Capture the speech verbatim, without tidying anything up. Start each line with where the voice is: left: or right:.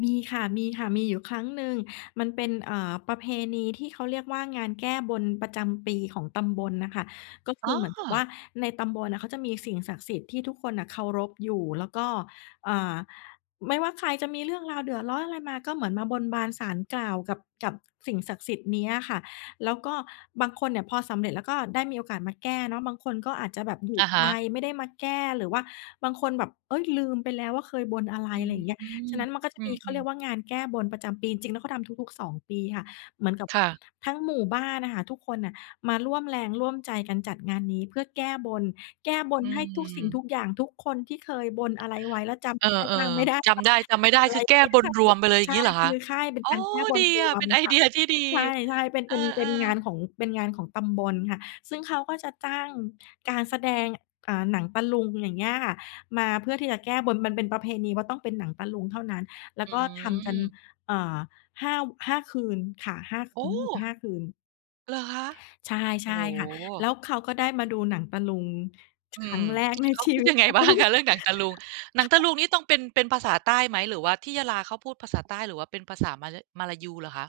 left: มีค่ะ มีค่ะ มีอยู่ครั้งหนึ่ง มันเป็น เอ่อ ประเพณีที่เขาเรียกว่า งานแก้บนประจำปีของตำบลอะค่ะ ก็ค
right: อ
left: ื
right: ๋
left: อเหมือนกับว่
right: อ
left: า ในตำบลอะเขาจะมีสิ่งศักดิ์สิทธิ์ที่ทุกคนน่ะเคารพอยู่ แล้วก็ เอ่อ ไม่ว่าใครจะมีเรื่องราวเดือดร้อนอะไรมา ก็เหมือนมาบนบานศาลกล่าวกับ กับสิ่งศักดิ์สิทธิ์นี้อะค่ะ แล้วก็บางคนเนี่ยพอสำเร็จ แล้วก็ได้มีโอกาสมาแก้เนาะ บางคนก็อาจจะแบบอยู่
right: อะฮ
left: ไกล
right: ะ
left: ไม่ได้มาแก้ หรือว่าบางคนแบบ เฮ้ย ลืมไปแล้วว่าเคยบนอะไร
right: อื
left: อะไร
right: ม
left: อย่างเงี้ย ฉะนั้นมันก็จะ
right: อื
left: มี เขาเรี
right: ม
left: ย
right: ๆ
left: กว่า งานแก้บนประจำปี จริง ๆ แล้วเขาทำทุก ๆ สอง ปีค่ะ เหมือนกับ
right: ค่ะ
left: ทั้งหมู่บ้านอะค่ะ ทุกคนอะมาร่วมแรงร่วมใจกันจัดงานนี้เพื่อแก้บน แก้บ
right: อ
left: น
right: ื
left: ให้ทุกสิ่ง
right: ม
left: ทุกอย่าง ทุกคนที่เคยบนอะไรไว้ แล้วจ
right: เออ
left: ำได้บ้างไม่ได้
right: ๆ จ
left: บ้า
right: ำไ
left: ง
right: ด้
left: ไม่
right: จำไม่ไ
left: เ
right: ด
left: ป
right: ้
left: ็นไ
right: ค
left: ร
right: ือแก
left: เล
right: ้
left: ย
right: บน
left: ค่ะ
right: รวมไปเลย
left: ใช่
right: งี้เหรอ
left: ค
right: ค
left: ื
right: ะ
left: อค่ายเป็
right: อ
left: น
right: ๋อ
left: การแก้บ
right: ดี
left: นร
right: อะ
left: ว
right: เป็
left: ม
right: น ไอ
left: ค
right: เ
left: ่
right: ด
left: ะ
right: ีย ที่ดี
left: ใช่ ๆ เป็น
right: เอ
left: เป
right: อ
left: ็น เป็นงา
right: ๆ
left: นของ เป็นงานของตำบลค่ะ ซึ่งเขาก็จะจ้างการแสดง เอ่อ หนังตะลุง อย่างเงี้ยค่ะ มาเพื่อที่จะแก้บน มันเป็นประเพณีว่า ต้องเป็นหนังตะลุงเท่านั้น แล้
right: อ
left: ว
right: ื
left: ก็ทำกัน
right: ม
left: เอ่อ ห้า ว ห้า คืนค่ะ ห้า ค
right: โอ
left: ืน รู้สึก
right: ้!
left: ห้า คืน
right: เหรอคะ?
left: ใช่
right: โ
left: ใ
right: อ
left: ช
right: ้
left: ่
right: โ
left: ค่ะ แล้
right: ฮ
left: วเขาก็ได้มาดูหนังตะลุงค
right: อื
left: รั
right: ม
left: ้งแรกใน
right: เขา
left: ชี
right: คิด
left: วิ
right: ย
left: ต
right: ังไง
left: เขา
right: บ้าง คะเรื่องหนังตะลุง หนังตะลุงนี่ต้องเป็น เป็นภาษาใต้ไหม หรือว่าที่ยะลาเขาพูดภาษาใต้ หรือว่าเป็นภาษามลา มลายูเหรอคะ?